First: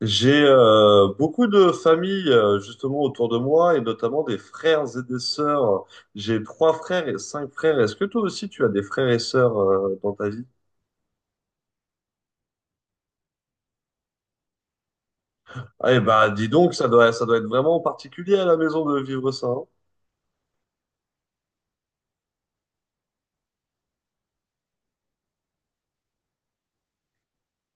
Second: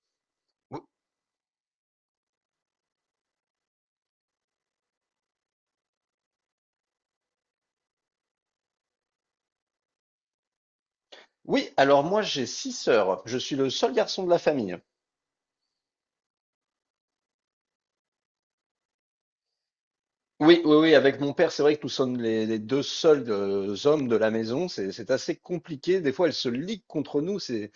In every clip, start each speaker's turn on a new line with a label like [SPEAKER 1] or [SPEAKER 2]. [SPEAKER 1] J'ai
[SPEAKER 2] Ou-
[SPEAKER 1] beaucoup de familles justement autour de moi et notamment des frères et des sœurs. J'ai trois frères et cinq frères. Est-ce que toi aussi tu as des frères et sœurs dans ta vie?
[SPEAKER 2] Oui, alors moi j'ai six sœurs. Je suis le seul garçon de la famille.
[SPEAKER 1] Ah, eh ben, dis donc, ça doit être vraiment particulier à la maison de vivre ça, hein.
[SPEAKER 2] Oui, oui, oui, avec mon père, c'est vrai que nous sommes les deux seuls hommes de la maison. C'est assez compliqué. Des fois, elles se liguent contre nous. C'est,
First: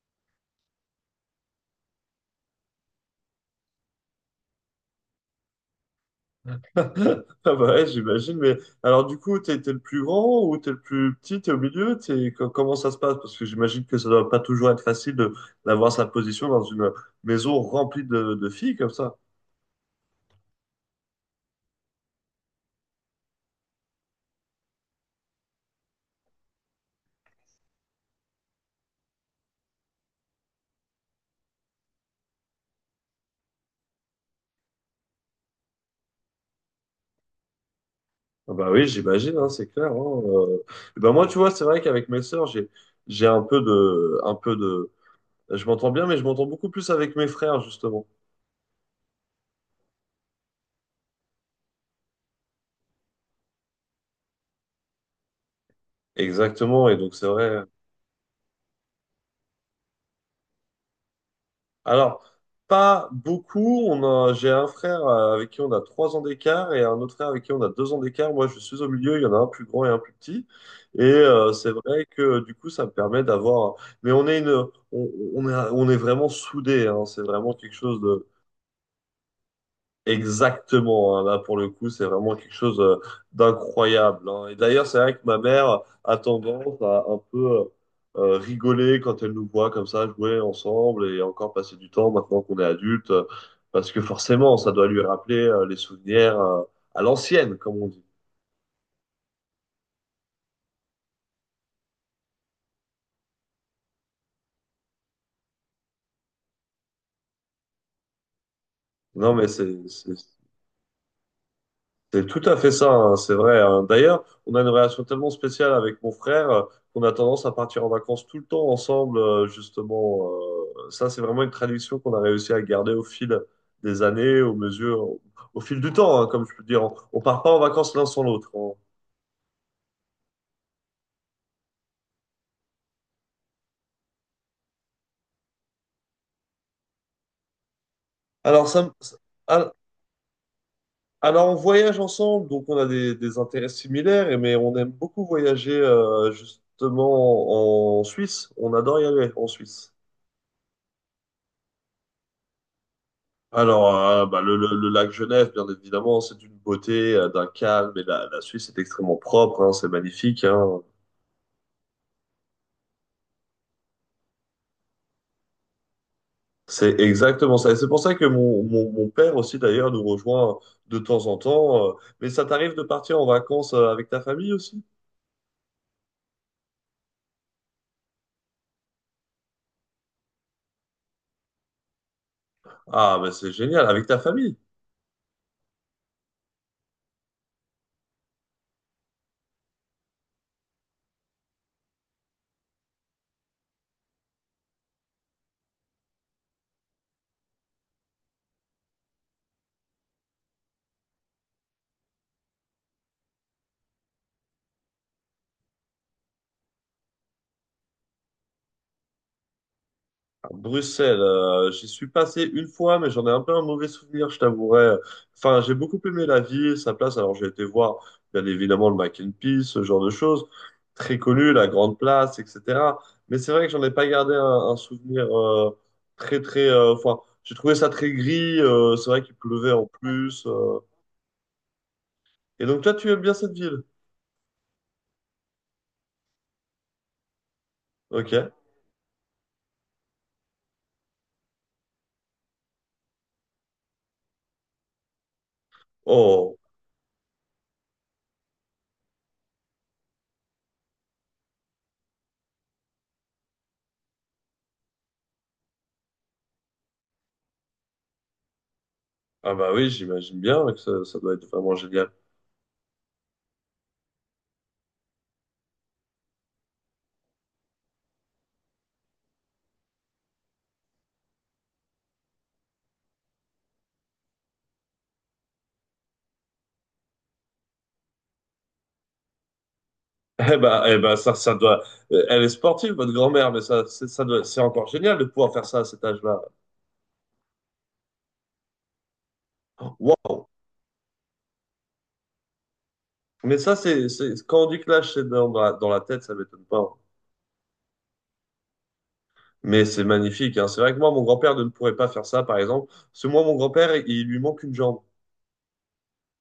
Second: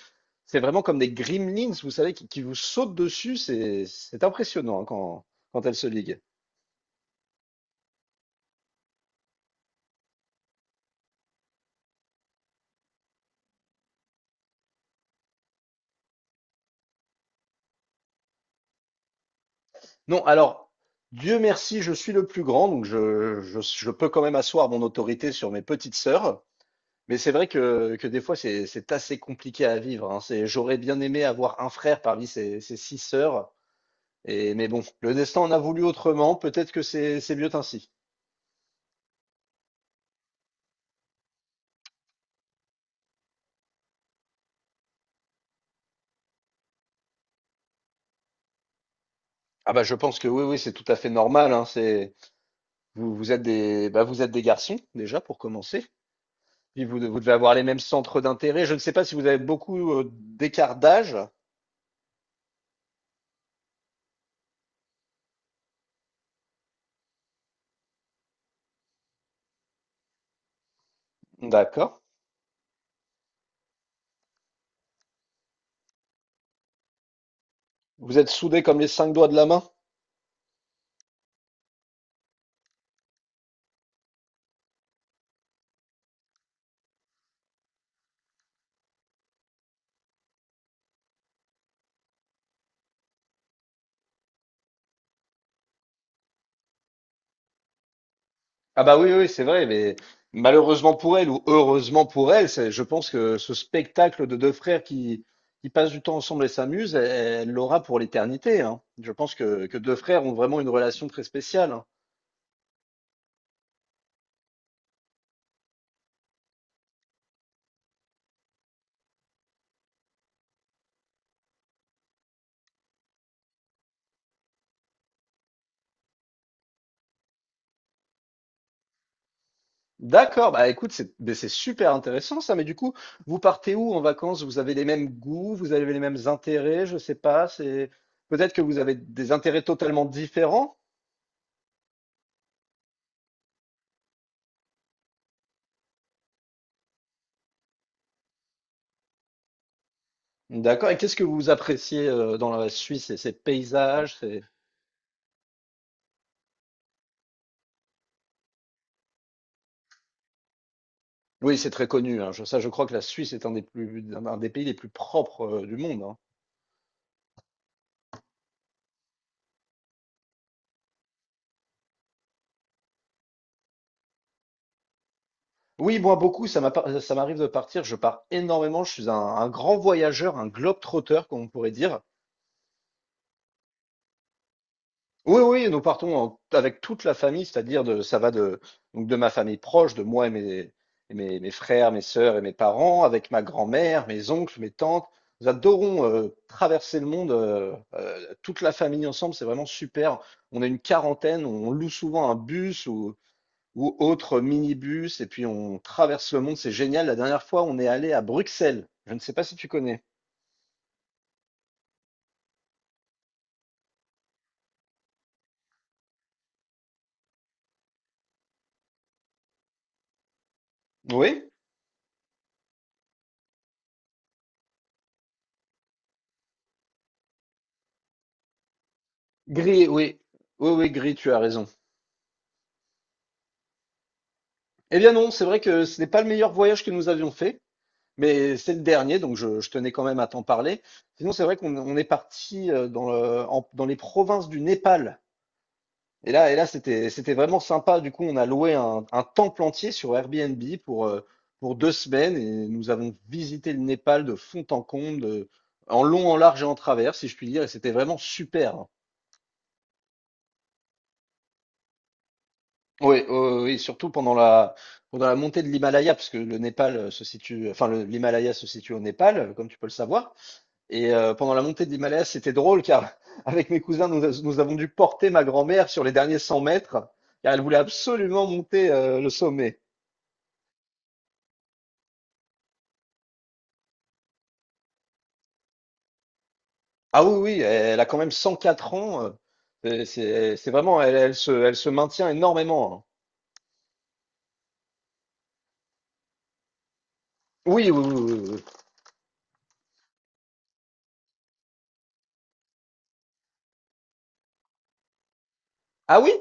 [SPEAKER 2] c'est vraiment comme des gremlins, vous savez, qui vous sautent dessus. C'est impressionnant, hein, quand elles se liguent.
[SPEAKER 1] Ah bah ouais, j'imagine. Mais alors du coup, t'es le plus grand ou t'es le plus petit? T'es au milieu? T'es, comment ça se passe? Parce que j'imagine que ça doit pas toujours être facile de, d'avoir sa position dans une maison remplie de filles comme ça.
[SPEAKER 2] Non, alors, Dieu merci, je suis le plus grand, donc je peux quand même asseoir mon autorité sur mes petites sœurs. Mais c'est vrai que des fois, c'est assez compliqué à vivre, hein. C'est, j'aurais bien aimé avoir un frère parmi ces six sœurs. Mais bon, le destin en a voulu autrement. Peut-être que c'est mieux ainsi.
[SPEAKER 1] Ah bah oui, j'imagine, hein, c'est clair, hein. euh. Et ben moi, tu vois, c'est vrai qu'avec mes sœurs, j'ai un peu de je m'entends bien, mais je m'entends beaucoup plus avec mes frères, justement.
[SPEAKER 2] Ah bah je pense que oui, oui, c'est tout à fait normal, hein. Vous êtes des, bah, vous êtes des garçons déjà pour commencer. Puis
[SPEAKER 1] Exactement, et donc
[SPEAKER 2] vous
[SPEAKER 1] c'est
[SPEAKER 2] devez avoir les
[SPEAKER 1] vrai.
[SPEAKER 2] mêmes centres d'intérêt. Je ne sais pas si vous avez beaucoup d'écart d'âge.
[SPEAKER 1] Alors, pas beaucoup. On a j'ai un frère avec qui on a 3 ans d'écart et un autre frère avec qui on a 2 ans d'écart. Moi, je suis au milieu. Il y en a un plus grand et un plus petit. Et c'est
[SPEAKER 2] D'accord.
[SPEAKER 1] vrai que du coup, ça me permet d'avoir. Mais on, on est vraiment soudés, hein. C'est vraiment quelque chose.
[SPEAKER 2] Vous êtes soudés comme les cinq doigts de la main.
[SPEAKER 1] Exactement, hein. Là pour le coup, c'est vraiment quelque chose d'incroyable, hein. Et d'ailleurs, c'est vrai que ma mère a tendance à un peu rigoler quand elle nous voit comme ça jouer ensemble et encore passer du temps maintenant qu'on est adulte, parce que forcément, ça doit lui rappeler les souvenirs à l'ancienne, comme on dit.
[SPEAKER 2] Ah bah oui, oui, c'est vrai, mais malheureusement pour elle, ou heureusement pour elle, je pense que ce spectacle de deux frères qui passent du temps ensemble et s'amusent, elle l'aura pour l'éternité, hein. Je
[SPEAKER 1] Non,
[SPEAKER 2] pense
[SPEAKER 1] mais
[SPEAKER 2] que deux frères ont vraiment une relation très spéciale, hein.
[SPEAKER 1] c'est tout à fait ça, hein, c'est vrai, hein. D'ailleurs, on a une relation tellement spéciale avec mon frère qu'on a tendance à partir en vacances tout le temps ensemble, justement. Ça, c'est vraiment une tradition qu'on a réussi à garder au fil des années, aux mesures, au, au fil du temps, hein, comme je peux dire. On part pas en vacances l'un sans l'autre.
[SPEAKER 2] D'accord, bah écoute, c'est mais c'est super intéressant ça, mais du coup, vous partez où en vacances? Vous avez les mêmes goûts, vous avez les mêmes intérêts, je sais pas, c'est peut-être que
[SPEAKER 1] Alors,
[SPEAKER 2] vous
[SPEAKER 1] ça, me-
[SPEAKER 2] avez
[SPEAKER 1] ça-
[SPEAKER 2] des intérêts
[SPEAKER 1] al-
[SPEAKER 2] totalement différents.
[SPEAKER 1] Alors, on voyage ensemble, donc on a des intérêts similaires, et mais on aime beaucoup voyager, justement, en Suisse. On adore y aller en Suisse.
[SPEAKER 2] D'accord, et qu'est-ce que vous appréciez dans la Suisse? C'est ses
[SPEAKER 1] Alors,
[SPEAKER 2] paysages,
[SPEAKER 1] bah,
[SPEAKER 2] c'est...
[SPEAKER 1] le lac Genève, bien évidemment, c'est d'une beauté, d'un calme, et la Suisse est extrêmement propre, hein, c'est magnifique, hein.
[SPEAKER 2] Oui, c'est très connu, hein. Ça, je crois que la Suisse est un des plus, un des pays les plus propres du monde, hein.
[SPEAKER 1] C'est exactement ça. Et c'est pour ça que mon père aussi, d'ailleurs, nous rejoint de temps en temps. Mais ça t'arrive de partir en vacances avec ta famille aussi?
[SPEAKER 2] Oui, moi, beaucoup, ça m'a pas- ça m'arrive de partir. Je pars énormément. Je suis un grand voyageur, un globe-trotter, comme on pourrait dire.
[SPEAKER 1] Ah, mais c'est génial, avec ta famille.
[SPEAKER 2] Oui, oui, nous partons avec toute la famille, c'est-à-dire de, ça va de, donc de ma famille proche, de moi et mes frères, mes sœurs et mes parents, avec ma grand-mère, mes oncles, mes tantes. Nous adorons traverser le monde, toute la famille ensemble, c'est vraiment super. On est une quarantaine, on loue souvent un bus ou autre minibus, et puis on traverse le monde, c'est génial. La dernière fois, on est allé à Bruxelles. Je ne sais pas si tu connais.
[SPEAKER 1] Bruxelles, j'y suis passé une fois, mais j'en ai un peu un mauvais souvenir, je t'avouerai. Enfin, j'ai beaucoup aimé la ville, sa place. Alors, j'ai été voir, bien évidemment, le Mac and Peace, ce genre de choses. Très
[SPEAKER 2] Oui?
[SPEAKER 1] connu, la Grande Place, etc. Mais c'est vrai que j'en ai pas gardé un souvenir très, très... Enfin, j'ai trouvé ça très gris. C'est vrai qu'il pleuvait en
[SPEAKER 2] Gris, oui.
[SPEAKER 1] plus.
[SPEAKER 2] Oui, oui, gris, tu as raison.
[SPEAKER 1] Et donc, toi, tu aimes bien cette ville?
[SPEAKER 2] Eh bien non, c'est vrai que ce n'est pas le meilleur voyage que nous avions fait,
[SPEAKER 1] Ok.
[SPEAKER 2] mais c'est le dernier, donc je tenais quand même à t'en parler. Sinon, c'est vrai qu'on est parti dans les provinces du Népal. Et là, et
[SPEAKER 1] Oh,
[SPEAKER 2] là, c'était vraiment sympa. Du coup, on a loué un temple entier sur Airbnb pour 2 semaines et nous avons visité le Népal de fond en comble, en long, en large et en travers, si je puis dire. Et c'était vraiment super, hein.
[SPEAKER 1] ah bah oui, j'imagine bien que ça doit être vraiment génial.
[SPEAKER 2] Oui, oui, oui, oui, surtout pendant la montée de l'Himalaya, parce que le Népal se situe, enfin, l'Himalaya se situe au Népal, comme tu peux le savoir. Et pendant la montée de l'Himalaya, c'était drôle car avec mes cousins, nous avons dû porter ma grand-mère sur les derniers 100 mètres car elle voulait absolument monter le sommet.
[SPEAKER 1] Eh ben, ça doit. Elle est sportive, votre grand-mère, mais ça, c'est, ça doit... c'est encore génial de pouvoir faire ça à cet âge-là.
[SPEAKER 2] Ah oui, oui, elle a quand même 104 ans. euh, C'est
[SPEAKER 1] Waouh!
[SPEAKER 2] c'est- c'est vraiment, elle se maintient énormément, hein.
[SPEAKER 1] Mais ça, c'est... quand on dit que l'âge, c'est dans, dans la tête, ça m'étonne pas, hein.
[SPEAKER 2] Oui, oui, oui, oui, oui.
[SPEAKER 1] Mais c'est magnifique, hein. C'est vrai que moi, mon grand-père ne pourrait pas faire ça, par exemple. Parce que moi, mon grand-père, il lui manque une jambe.
[SPEAKER 2] Ah oui,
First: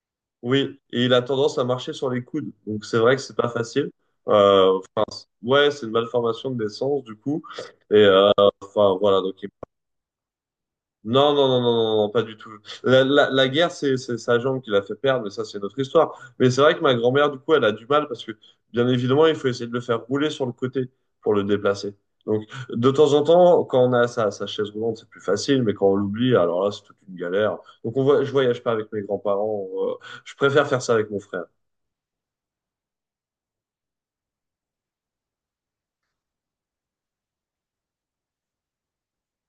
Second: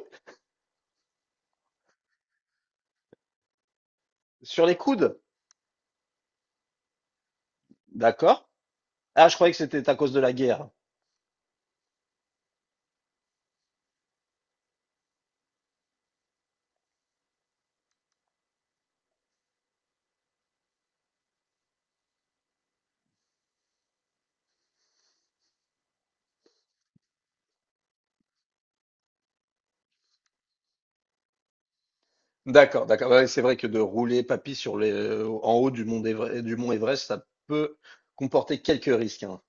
[SPEAKER 1] Oui, et il a tendance à marcher sur les coudes. Donc, c'est vrai que c'est pas facile.
[SPEAKER 2] sur les
[SPEAKER 1] Euh,
[SPEAKER 2] coudes.
[SPEAKER 1] Ouais, c'est une malformation de naissance, du coup. Et
[SPEAKER 2] D'accord.
[SPEAKER 1] enfin, voilà.
[SPEAKER 2] Ah, je
[SPEAKER 1] Donc,
[SPEAKER 2] croyais que c'était à cause de la guerre.
[SPEAKER 1] non, non, non, non, non, non, pas du tout. La guerre, c'est sa jambe qui l'a fait perdre, mais ça, c'est notre histoire. Mais c'est vrai que ma grand-mère, du coup, elle a du mal parce que, bien évidemment, il faut essayer de le faire rouler sur le côté pour le déplacer. Donc, de temps en temps, quand on a sa chaise roulante, c'est plus facile, mais quand on l'oublie, alors là, c'est toute une galère. Donc, on voit, je voyage pas avec mes grands-parents. Je préfère faire ça avec mon frère.
[SPEAKER 2] D'accord, d'accord. Ouais, c'est vrai que de rouler papy en haut du mont Everest, ça peut comporter quelques risques, hein.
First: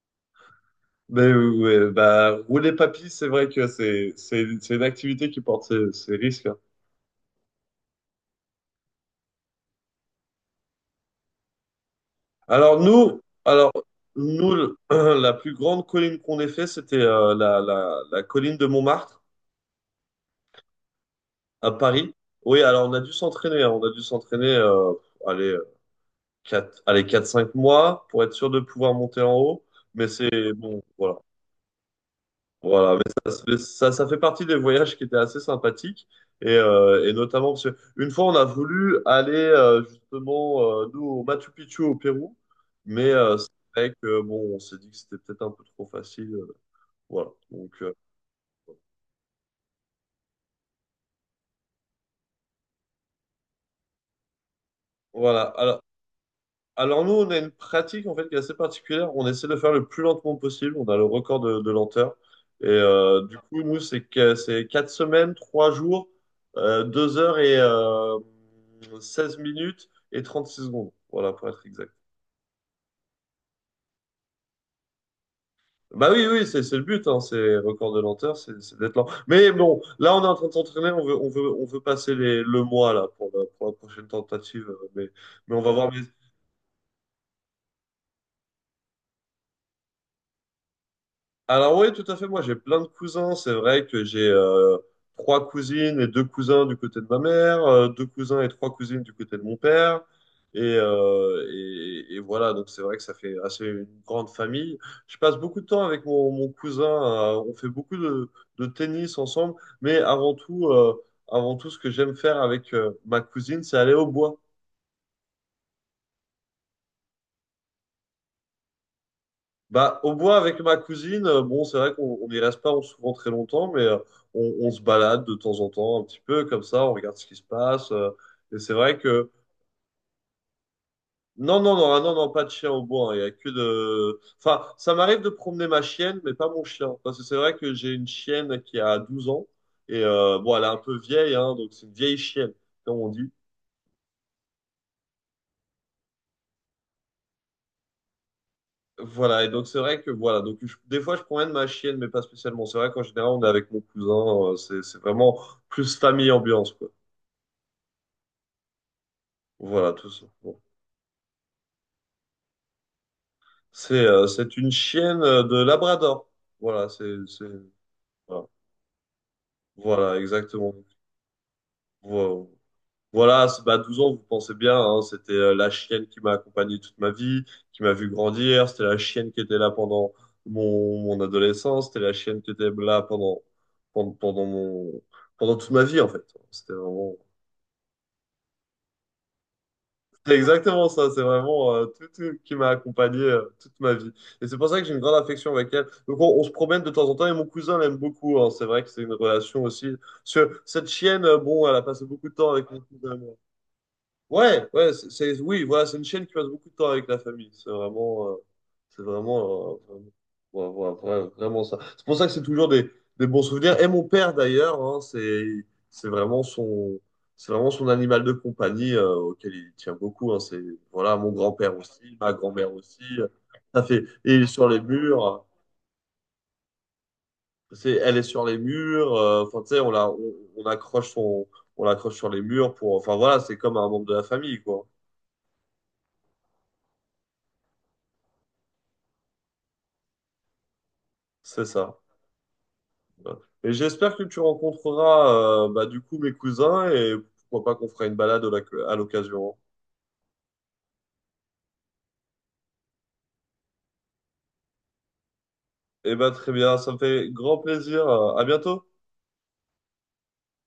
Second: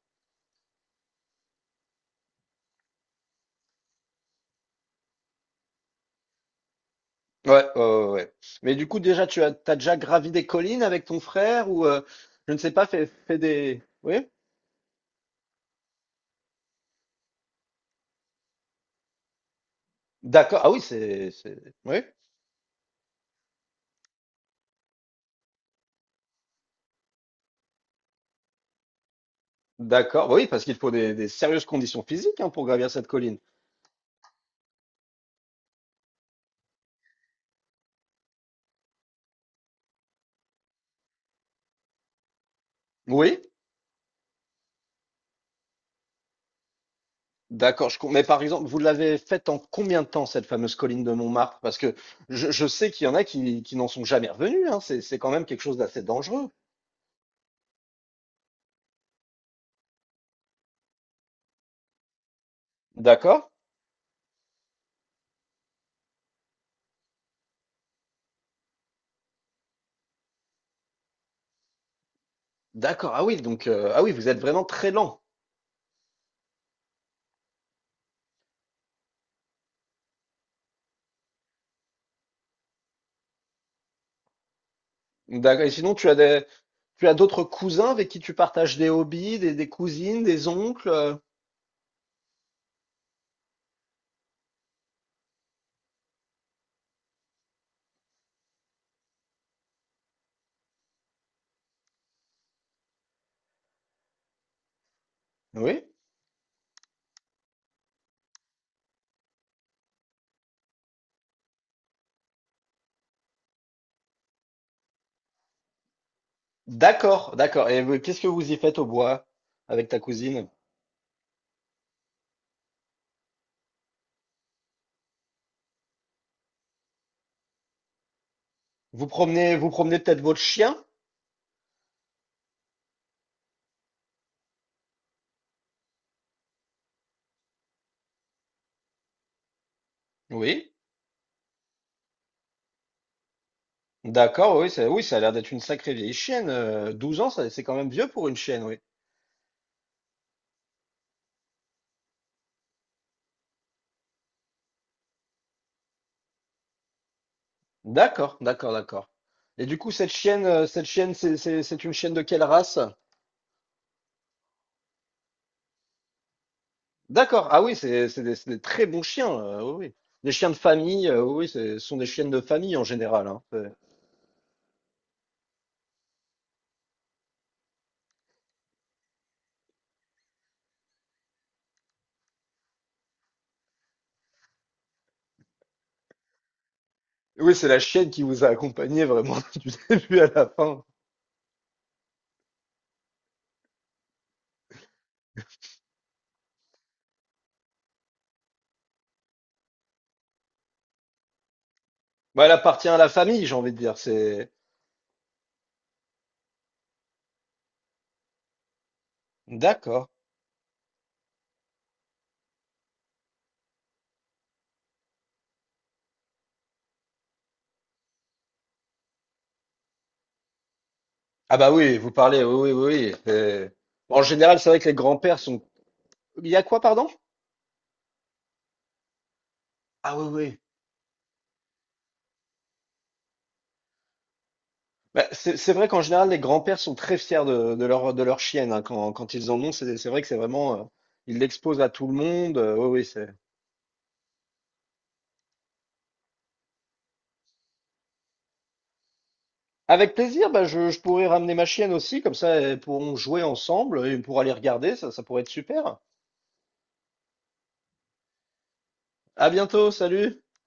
[SPEAKER 1] Mais ouais, bah, rouler papy, c'est vrai que c'est une activité qui porte ses, ses risques, hein.
[SPEAKER 2] Ouais, ouais, ouais, ouais. Mais du coup, déjà, t'as déjà gravi des collines avec ton frère ou, je ne sais
[SPEAKER 1] Alors
[SPEAKER 2] pas, fait,
[SPEAKER 1] nous,
[SPEAKER 2] fait
[SPEAKER 1] alors
[SPEAKER 2] des. Oui?
[SPEAKER 1] nous, la plus grande colline qu'on ait fait, c'était la colline de Montmartre
[SPEAKER 2] D'accord. Ah oui, c'est.
[SPEAKER 1] à
[SPEAKER 2] Oui.
[SPEAKER 1] Paris. Oui, alors on a dû s'entraîner, hein, on a dû s'entraîner, allez, euh, allez, quatre cinq mois pour être sûr de pouvoir monter en haut. Mais
[SPEAKER 2] D'accord, bah oui,
[SPEAKER 1] c'est
[SPEAKER 2] parce qu'il
[SPEAKER 1] bon,
[SPEAKER 2] faut des,
[SPEAKER 1] voilà.
[SPEAKER 2] des sérieuses conditions physiques, hein, pour gravir
[SPEAKER 1] Voilà,
[SPEAKER 2] cette colline.
[SPEAKER 1] mais ça, ça fait partie des voyages qui étaient assez sympathiques. Et notamment, parce que une fois, on a voulu aller justement, nous, au Machu Picchu au Pérou. Mais
[SPEAKER 2] Oui,
[SPEAKER 1] c'est vrai que, bon, on s'est dit que c'était peut-être un peu trop facile. Voilà. Donc,
[SPEAKER 2] d'accord. Mais par exemple, vous l'avez faite en combien de temps, cette fameuse colline de Montmartre? Parce que je sais qu'il y en a qui n'en sont jamais revenus, hein. C'est quand
[SPEAKER 1] voilà.
[SPEAKER 2] même quelque chose
[SPEAKER 1] Alors,
[SPEAKER 2] d'assez dangereux.
[SPEAKER 1] Alors nous, on a une pratique en fait qui est assez particulière. On essaie de faire le plus lentement possible. On a le record de lenteur. Et du
[SPEAKER 2] D'accord?
[SPEAKER 1] coup, nous, c'est 4 semaines, 3 jours, 2 heures et 16 minutes et 36 secondes. Voilà, pour être exact.
[SPEAKER 2] D'accord. Ah oui, donc ah oui, vous êtes vraiment très lent.
[SPEAKER 1] Bah oui, oui, c'est le but, hein, c'est record de lenteur, c'est d'être lent. Mais bon, là, on est en train de s'entraîner, on veut passer les, le mois là pour la prochaine tentative. Mais on
[SPEAKER 2] D'accord. Et
[SPEAKER 1] va voir.
[SPEAKER 2] sinon, tu as tu as d'autres cousins avec qui tu partages des hobbies, des cousines, des oncles?
[SPEAKER 1] Alors oui, tout à fait. Moi, j'ai plein de cousins. C'est vrai que j'ai 3 cousines et 2 cousins du côté de ma mère, 2 cousins et 3 cousines du côté de mon père. Et, et voilà, donc c'est vrai que ça fait assez une grande famille. Je passe beaucoup de temps
[SPEAKER 2] Oui.
[SPEAKER 1] avec mon cousin. On fait beaucoup de tennis ensemble. Mais avant tout, ce que j'aime faire avec ma cousine, c'est aller au bois.
[SPEAKER 2] D'accord, d'accord. Et qu'est-ce que vous y faites au bois avec ta
[SPEAKER 1] Bah, au bois
[SPEAKER 2] cousine?
[SPEAKER 1] avec ma cousine, bon, c'est vrai qu'on on n'y reste pas souvent très longtemps, mais on se balade de temps en temps un petit peu comme ça, on regarde ce qui se passe. Et c'est vrai
[SPEAKER 2] Vous
[SPEAKER 1] que
[SPEAKER 2] promenez, vous promenez peut-être votre chien?
[SPEAKER 1] non, non, non, ah, non, non, pas de chien au bois, hein. Il y a que de. Enfin, ça m'arrive de promener ma chienne, mais pas mon chien, parce que c'est vrai que j'ai une chienne qui a 12 ans et bon, elle est
[SPEAKER 2] Oui.
[SPEAKER 1] un peu vieille, hein, donc c'est une vieille chienne, comme on dit.
[SPEAKER 2] D'accord, oui, ça a l'air d'être une sacrée vieille chienne. 12 ans, c'est quand même vieux pour une chienne, oui.
[SPEAKER 1] Voilà, et donc c'est vrai que voilà, donc des fois je promène ma chienne, mais pas spécialement. C'est vrai qu'en général on est avec mon cousin, c'est vraiment plus famille ambiance, quoi.
[SPEAKER 2] D'accord, d'accord, d'accord. Et du coup,
[SPEAKER 1] Voilà, tout
[SPEAKER 2] cette
[SPEAKER 1] ça.
[SPEAKER 2] chienne,
[SPEAKER 1] Bon.
[SPEAKER 2] euh, cette chienne, c'est une chienne de quelle race?
[SPEAKER 1] C'est une chienne de Labrador. Voilà, c'est
[SPEAKER 2] D'accord, ah oui, c'est, c'est des,
[SPEAKER 1] voilà.
[SPEAKER 2] c'est des très bons chiens, oui, oui.
[SPEAKER 1] Voilà,
[SPEAKER 2] Des chiens de
[SPEAKER 1] exactement.
[SPEAKER 2] famille, oui, ce sont des chiennes de
[SPEAKER 1] Voilà.
[SPEAKER 2] famille en général, hein.
[SPEAKER 1] Voilà, bah 12 ans, vous pensez bien, hein, c'était la chienne qui m'a accompagné toute ma vie, qui m'a vu grandir, c'était la chienne qui était là pendant mon adolescence, c'était la chienne qui était là pendant, pendant, pendant mon, pendant toute ma vie, en fait. C'était vraiment,
[SPEAKER 2] Oui, c'est la chienne qui vous a accompagné vraiment du début à
[SPEAKER 1] c'est
[SPEAKER 2] la fin.
[SPEAKER 1] exactement ça, c'est vraiment tout qui m'a accompagné toute ma vie. Et c'est pour ça que j'ai une grande affection avec elle. Donc on se promène de temps en temps et mon cousin l'aime beaucoup, hein. C'est vrai que c'est une relation aussi. Parce que cette chienne, bon, elle a passé beaucoup de
[SPEAKER 2] Bah,
[SPEAKER 1] temps
[SPEAKER 2] elle
[SPEAKER 1] avec mon
[SPEAKER 2] appartient à la
[SPEAKER 1] cousin.
[SPEAKER 2] famille, j'ai envie de dire.
[SPEAKER 1] Ouais, ouais, oui, voilà, c'est une chaîne qui passe beaucoup de temps avec la famille. C'est vraiment,
[SPEAKER 2] D'accord.
[SPEAKER 1] vraiment, ouais, ouais, ouais, vraiment ça. C'est pour ça que c'est toujours des bons souvenirs. Et mon père d'ailleurs, hein, c'est vraiment son, c'est vraiment son animal de compagnie auquel il tient beaucoup, hein. c'est Voilà, mon
[SPEAKER 2] Ah bah
[SPEAKER 1] grand-père
[SPEAKER 2] oui,
[SPEAKER 1] aussi,
[SPEAKER 2] vous
[SPEAKER 1] ma
[SPEAKER 2] parlez,
[SPEAKER 1] grand-mère
[SPEAKER 2] oui, oui,
[SPEAKER 1] aussi.
[SPEAKER 2] oui, oui.
[SPEAKER 1] Ça fait,
[SPEAKER 2] En
[SPEAKER 1] et il est
[SPEAKER 2] général,
[SPEAKER 1] sur
[SPEAKER 2] c'est vrai
[SPEAKER 1] les
[SPEAKER 2] que les grands-pères
[SPEAKER 1] murs.
[SPEAKER 2] sont. Il y a quoi, pardon?
[SPEAKER 1] C'est, elle est sur les murs. Enfin, tu sais,
[SPEAKER 2] Ah oui, oui.
[SPEAKER 1] on accroche on l'accroche sur les murs pour. Enfin voilà, c'est comme un membre de la famille, quoi.
[SPEAKER 2] Bah, c'est vrai qu'en général, les grands-pères sont très fiers de leur chienne, hein, quand ils en ont, c'est vrai que c'est vraiment. Ils
[SPEAKER 1] C'est
[SPEAKER 2] l'exposent à
[SPEAKER 1] ça.
[SPEAKER 2] tout le monde. Oui, oui,
[SPEAKER 1] Et j'espère que tu rencontreras bah, du coup mes cousins et pourquoi pas qu'on fera une balade à l'occasion.
[SPEAKER 2] Avec plaisir, bah, je pourrais ramener ma chienne aussi, comme ça, elles pourront jouer ensemble et on pourra les regarder, ça pourrait être super.
[SPEAKER 1] Eh ben très bien, ça me fait grand plaisir. À bientôt.
[SPEAKER 2] À bientôt, salut!